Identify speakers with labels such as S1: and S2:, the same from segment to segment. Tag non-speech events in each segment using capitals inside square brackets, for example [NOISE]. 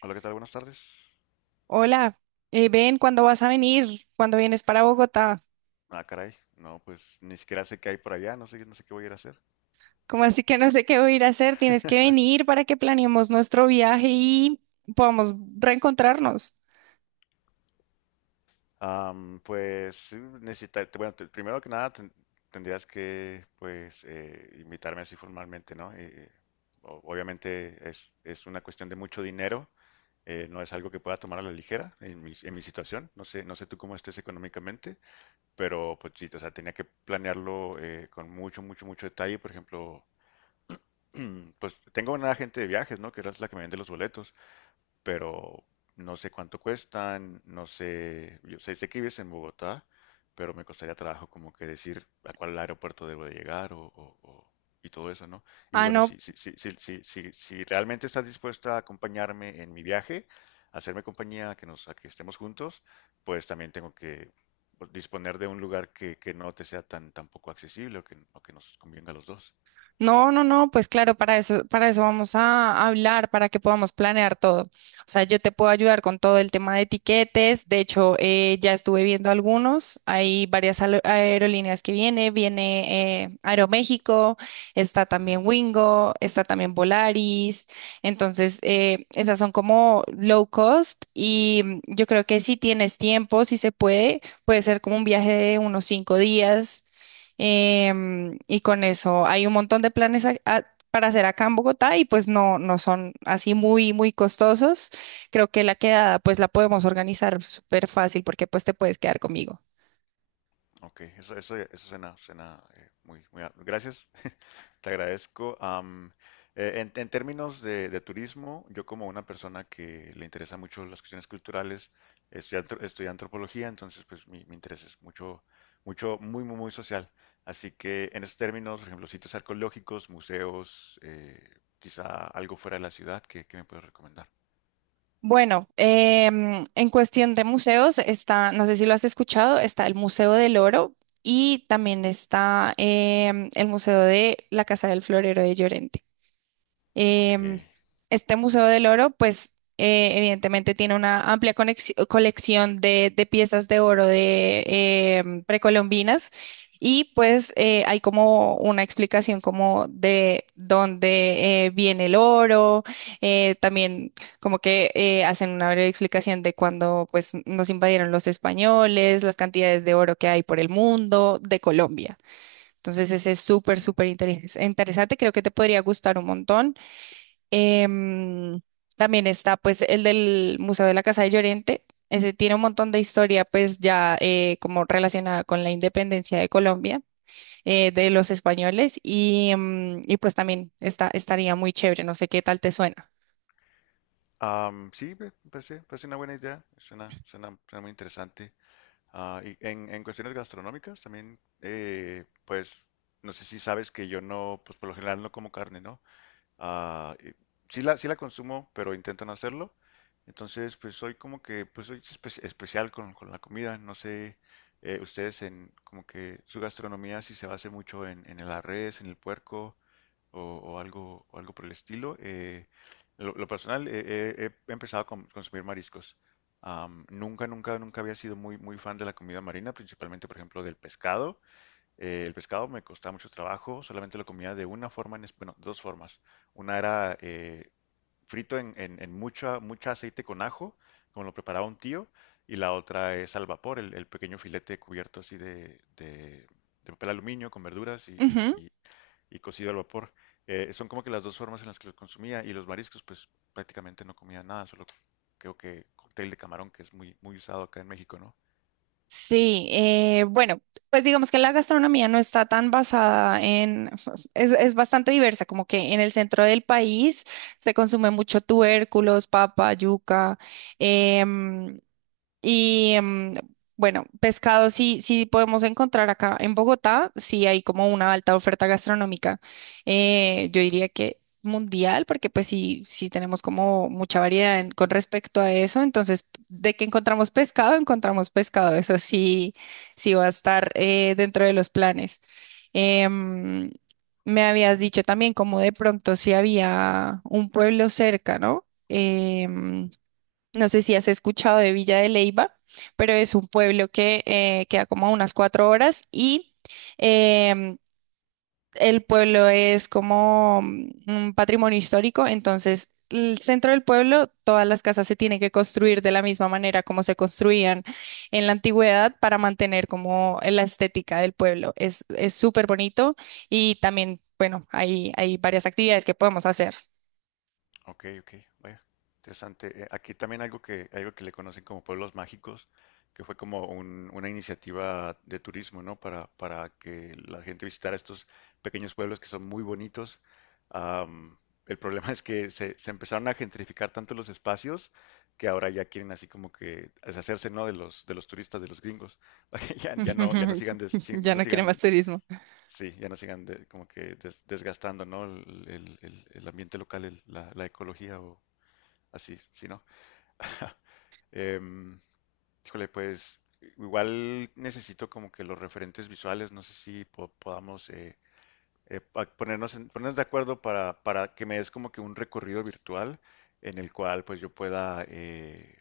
S1: Hola, ¿qué tal? Buenas tardes.
S2: Hola, ven, ¿cuándo vas a venir? ¿Cuándo vienes para Bogotá?
S1: Ah, caray. No, pues ni siquiera sé qué hay por allá, no sé, no sé qué voy a ir a hacer.
S2: ¿Como así que no sé qué voy a ir a hacer? Tienes que
S1: [LAUGHS]
S2: venir para que planeemos nuestro viaje y podamos reencontrarnos.
S1: Pues sí, necesita, bueno, primero que nada tendrías que pues invitarme así formalmente, ¿no? Obviamente es una cuestión de mucho dinero, no es algo que pueda tomar a la ligera en mi situación. No sé, no sé tú cómo estés económicamente, pero pues sí, o sea, tenía que planearlo con mucho, mucho, mucho detalle. Por ejemplo, [CLEARS THROAT] Pues tengo una agente de viajes, ¿no? Que era la que me vende los boletos, pero no sé cuánto cuestan, no sé, yo sé, sé que vives en Bogotá, pero me costaría trabajo como que decir a cuál aeropuerto debo de llegar y todo eso, ¿no? Y
S2: Ah,
S1: bueno,
S2: no.
S1: si realmente estás dispuesta a acompañarme en mi viaje, a hacerme compañía, a que nos, a que estemos juntos, pues también tengo que pues, disponer de un lugar que no te sea tan, tan poco accesible o que nos convenga a los dos.
S2: No, no, no, pues claro, para eso vamos a hablar, para que podamos planear todo. O sea, yo te puedo ayudar con todo el tema de etiquetes. De hecho, ya estuve viendo algunos. Hay varias aerolíneas que viene. Viene Aeroméxico, está también Wingo, está también Volaris. Entonces, esas son como low cost y yo creo que si tienes tiempo, si se puede, puede ser como un viaje de unos 5 días. Y con eso hay un montón de planes para hacer acá en Bogotá, y pues no, no son así muy, muy costosos. Creo que la quedada pues la podemos organizar súper fácil, porque pues te puedes quedar conmigo.
S1: Ok, eso suena, suena muy, muy... a- Gracias, [LAUGHS] te agradezco. En términos de turismo, yo como una persona que le interesa mucho las cuestiones culturales, estudié, estudié antropología, entonces pues mi interés es mucho, mucho, muy, muy, muy social. Así que en esos términos, por ejemplo, sitios arqueológicos, museos, quizá algo fuera de la ciudad, ¿qué, qué me puedes recomendar?
S2: Bueno, en cuestión de museos está, no sé si lo has escuchado, está el Museo del Oro y también está el Museo de la Casa del Florero de Llorente.
S1: Ok.
S2: Em, este Museo del Oro, pues evidentemente tiene una amplia colección de piezas de oro de precolombinas, y pues hay como una explicación como de dónde viene el oro, también como que hacen una breve explicación de cuando pues nos invadieron los españoles, las cantidades de oro que hay por el mundo, de Colombia. Entonces ese es súper,
S1: Ujú.
S2: súper interesante, creo que te podría gustar un montón. Em, También está pues el del Museo de la Casa de Llorente. Ese tiene un montón de historia pues ya como relacionada con la independencia de Colombia, de los españoles, y, em, y pues también está, estaría muy chévere. No sé qué tal te suena.
S1: Sí, me parece, parece una buena idea, suena, suena, suena muy interesante. Ah, y en cuestiones gastronómicas también, pues no sé si sabes que yo no, pues por lo general no como carne, ¿no? Ah, y sí la, sí la consumo, pero intento no hacerlo. Entonces, pues soy como que, pues soy especial con la comida. No sé, ustedes en como que su gastronomía si se basa mucho en la res, en el puerco o algo por el estilo. Lo personal, he empezado a consumir mariscos. Nunca, nunca, nunca había sido muy, muy fan de la comida marina, principalmente, por ejemplo, del pescado. El pescado me costaba mucho trabajo, solamente lo comía de una forma, en, bueno, dos formas. Una era frito en mucha, mucha aceite con ajo, como lo preparaba un tío, y la otra es al vapor, el pequeño filete cubierto así de, de papel aluminio con verduras y,
S2: Ujú.
S1: y cocido al vapor. Son como que las dos formas en las que lo consumía, y los mariscos, pues prácticamente no comía nada, solo creo que cóctel de camarón, que es muy, muy usado acá en México, ¿no?
S2: Sí, bueno, pues digamos que la gastronomía no está tan basada en, [LAUGHS] es bastante diversa, como que en el centro del país se consume mucho tubérculos, papa, yuca, em, y mm, bueno, pescado sí, sí podemos encontrar acá en Bogotá, sí hay como una alta oferta gastronómica. Yo diría que mundial, porque pues sí, sí tenemos como mucha variedad en- con respecto a eso. Entonces, de que encontramos pescado, encontramos pescado. Eso sí, sí va a estar dentro de los planes. Em, Me habías dicho también como de pronto si había un pueblo cerca, ¿no? Em, no sé si has escuchado de Villa de Leyva, pero es un pueblo que queda como a unas 4 horas, y em, el pueblo es como mm, un patrimonio histórico, entonces el centro del pueblo, todas las casas se tienen que construir de la misma manera como se construían en la antigüedad para mantener como la estética del pueblo. Es súper bonito y también, bueno, hay varias actividades que podemos hacer.
S1: Ok, ok, vaya, interesante. Aquí también algo que le conocen como pueblos mágicos, que fue como una iniciativa de turismo, ¿no? Para que la gente visitara estos pequeños pueblos que son muy bonitos. Am, el problema [LAUGHS] es que se empezaron a gentrificar tanto los espacios que ahora ya quieren así como que deshacerse, ¿no? De los turistas, de los gringos, [LAUGHS] para que ya, ya no, ya no
S2: [LAUGHS]
S1: sigan,
S2: Ya
S1: no
S2: no quiere más
S1: sigan.
S2: turismo.
S1: Sí, ya no sigan como que desgastando, ¿no? El, el ambiente local, la, la ecología o así, ¿sí, no? [LAUGHS] Em, híjole, pues igual necesito como que los referentes visuales, no sé si podamos ponernos, ponernos de acuerdo para que me des como que un recorrido virtual en el cual pues yo pueda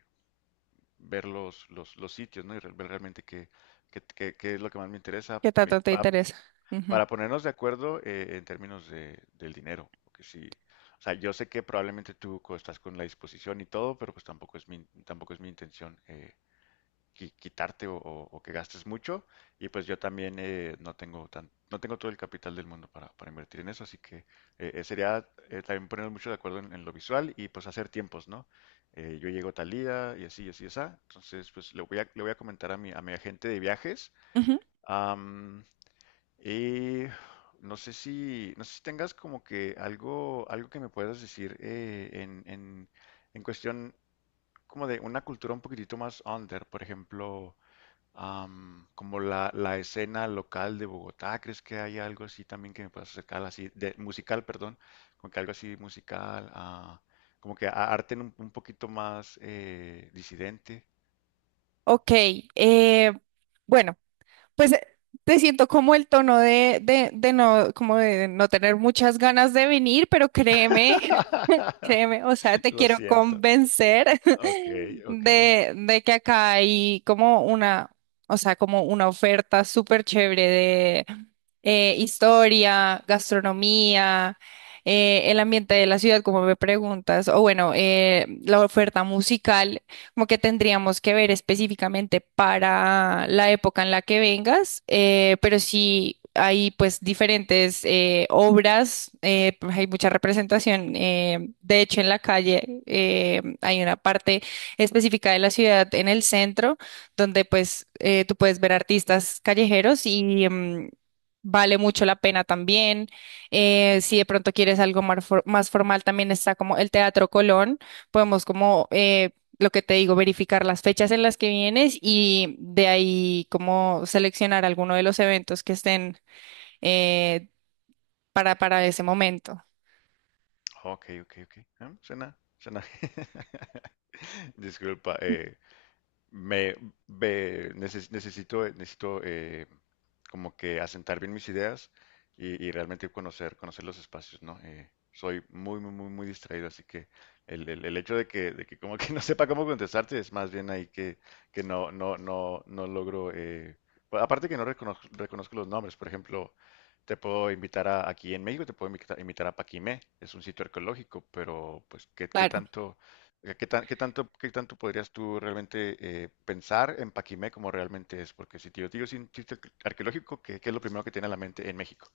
S1: ver los sitios, ¿no? Y ver realmente qué, qué, qué es lo que más me interesa.
S2: ¿Qué tanto te interesa? Ujú.
S1: Para ponernos de acuerdo en términos de, del dinero, porque sí, o sea, yo sé que probablemente tú estás con la disposición y todo, pero pues tampoco es mi, tampoco es mi intención quitarte o que gastes mucho, y pues yo también no tengo tan, no tengo todo el capital del mundo para invertir en eso, así que sería también ponernos mucho de acuerdo en lo visual y pues hacer tiempos, ¿no? Yo llego tal día y así, y así, y así, entonces pues le voy a comentar a mi agente de viajes.
S2: Ujú.
S1: Am, eh, no sé si, no sé si tengas como que algo, algo que me puedas decir en cuestión como de una cultura un poquitito más under, por ejemplo, como la escena local de Bogotá, ¿crees que hay algo así también que me puedas acercar así, de musical, perdón, como que algo así musical, ah, como que arte un poquito más disidente?
S2: Ok, eh, bueno, pues te siento como el tono de no, como de no tener muchas ganas de venir, pero créeme, [LAUGHS]
S1: [LAUGHS]
S2: créeme, o sea, te
S1: Lo
S2: quiero
S1: siento.
S2: convencer
S1: Ok,
S2: [LAUGHS]
S1: ok.
S2: de que acá hay como una, o sea, como una oferta súper chévere, historia, gastronomía, el ambiente de la ciudad, como me preguntas, o bueno, la oferta musical, como que tendríamos que ver específicamente para la época en la que vengas, pero sí hay pues diferentes obras, pues, hay mucha representación, de hecho en la calle hay una parte específica de la ciudad en el centro donde pues tú puedes ver artistas callejeros y, mm, vale mucho la pena también. Si de pronto quieres algo más, formal, también está como el Teatro Colón. Podemos como, lo que te digo, verificar las fechas en las que vienes y de ahí como seleccionar alguno de los eventos que estén eh, para ese momento.
S1: Ok, ok, ok. Ah, suena, suena. [LAUGHS] Disculpa, me, me necesito, necesito como que asentar bien mis ideas y realmente conocer, conocer los espacios, ¿no? Soy muy, muy, muy, muy distraído, así que el, el hecho de que como que [LAUGHS] no sepa cómo contestarte es más bien ahí que no, no, no, no logro, aparte que no reconozco, reconozco los nombres, por ejemplo, te puedo invitar a, aquí en México, te puedo invitar, a Paquimé, es un sitio arqueológico, pero pues, ¿qué, qué
S2: Claro.
S1: tanto? ¿Qué qué tanto podrías tú realmente pensar en Paquimé como realmente es? Porque si te yo te digo sin chiste arqueológico, ¿qué, qué es lo primero que tiene a la mente en México?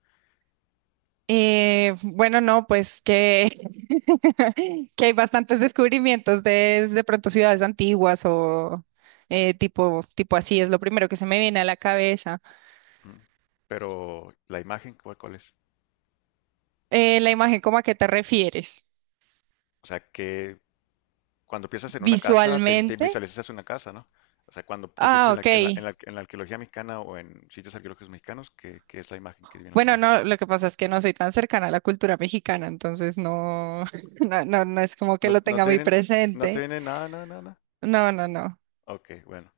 S2: Bueno, no, pues que, [LAUGHS] que hay bastantes descubrimientos de pronto ciudades antiguas o tipo, tipo así, es lo primero que se me viene a la cabeza.
S1: ¿Mm? Pero la imagen, ¿cuál, cuál es?
S2: La imagen, ¿cómo, a qué te refieres?
S1: O sea, que cuando piensas en una casa, te
S2: Visualmente.
S1: visualizas una casa, ¿no? O sea, cuando tú piensas
S2: Ah,
S1: en la,
S2: ok.
S1: en la, en la arqueología mexicana o en sitios arqueológicos mexicanos, ¿qué, qué es la imagen que viene a tu
S2: Bueno,
S1: mente?
S2: no, lo que pasa es que no soy tan cercana a la cultura mexicana, entonces no, [LAUGHS] no, no, no es como que
S1: ¿No,
S2: lo
S1: no
S2: tenga
S1: te
S2: muy
S1: vienen, no te
S2: presente.
S1: vienen nada, nada, nada? ¿Nada?
S2: No, no, no.
S1: Ok, bueno.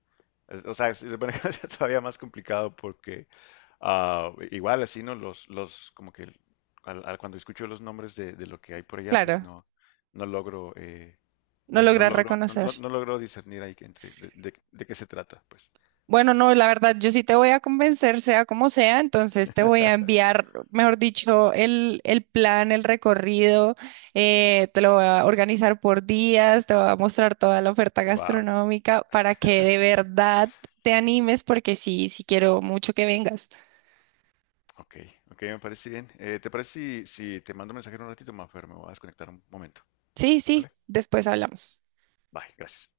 S1: Es- o sea, es, [LAUGHS] bueno, [LAUGHS] es todavía más complicado porque ah, igual así, ¿no? Los, como que cuando escucho los nombres de lo que hay por allá, pues
S2: Claro,
S1: no, no logro,
S2: no
S1: no, no
S2: logras
S1: logro, no,
S2: reconocer.
S1: no logro discernir ahí que entre de, de qué se trata, pues.
S2: Bueno, no, la verdad, yo sí te voy a convencer, sea como sea, entonces te voy a
S1: [LAUGHS]
S2: enviar, mejor dicho, el plan, el recorrido, te lo voy a organizar por días, te voy a mostrar toda la oferta
S1: Wow.
S2: gastronómica para que de verdad te animes, porque sí, sí quiero mucho que vengas.
S1: Ok, ok, me parece bien. ¿Te parece si, si te mando un mensaje en un ratito, Mafer? Me voy a desconectar un momento,
S2: Sí, sí,
S1: ¿vale?
S2: después hablamos.
S1: Bye, gracias.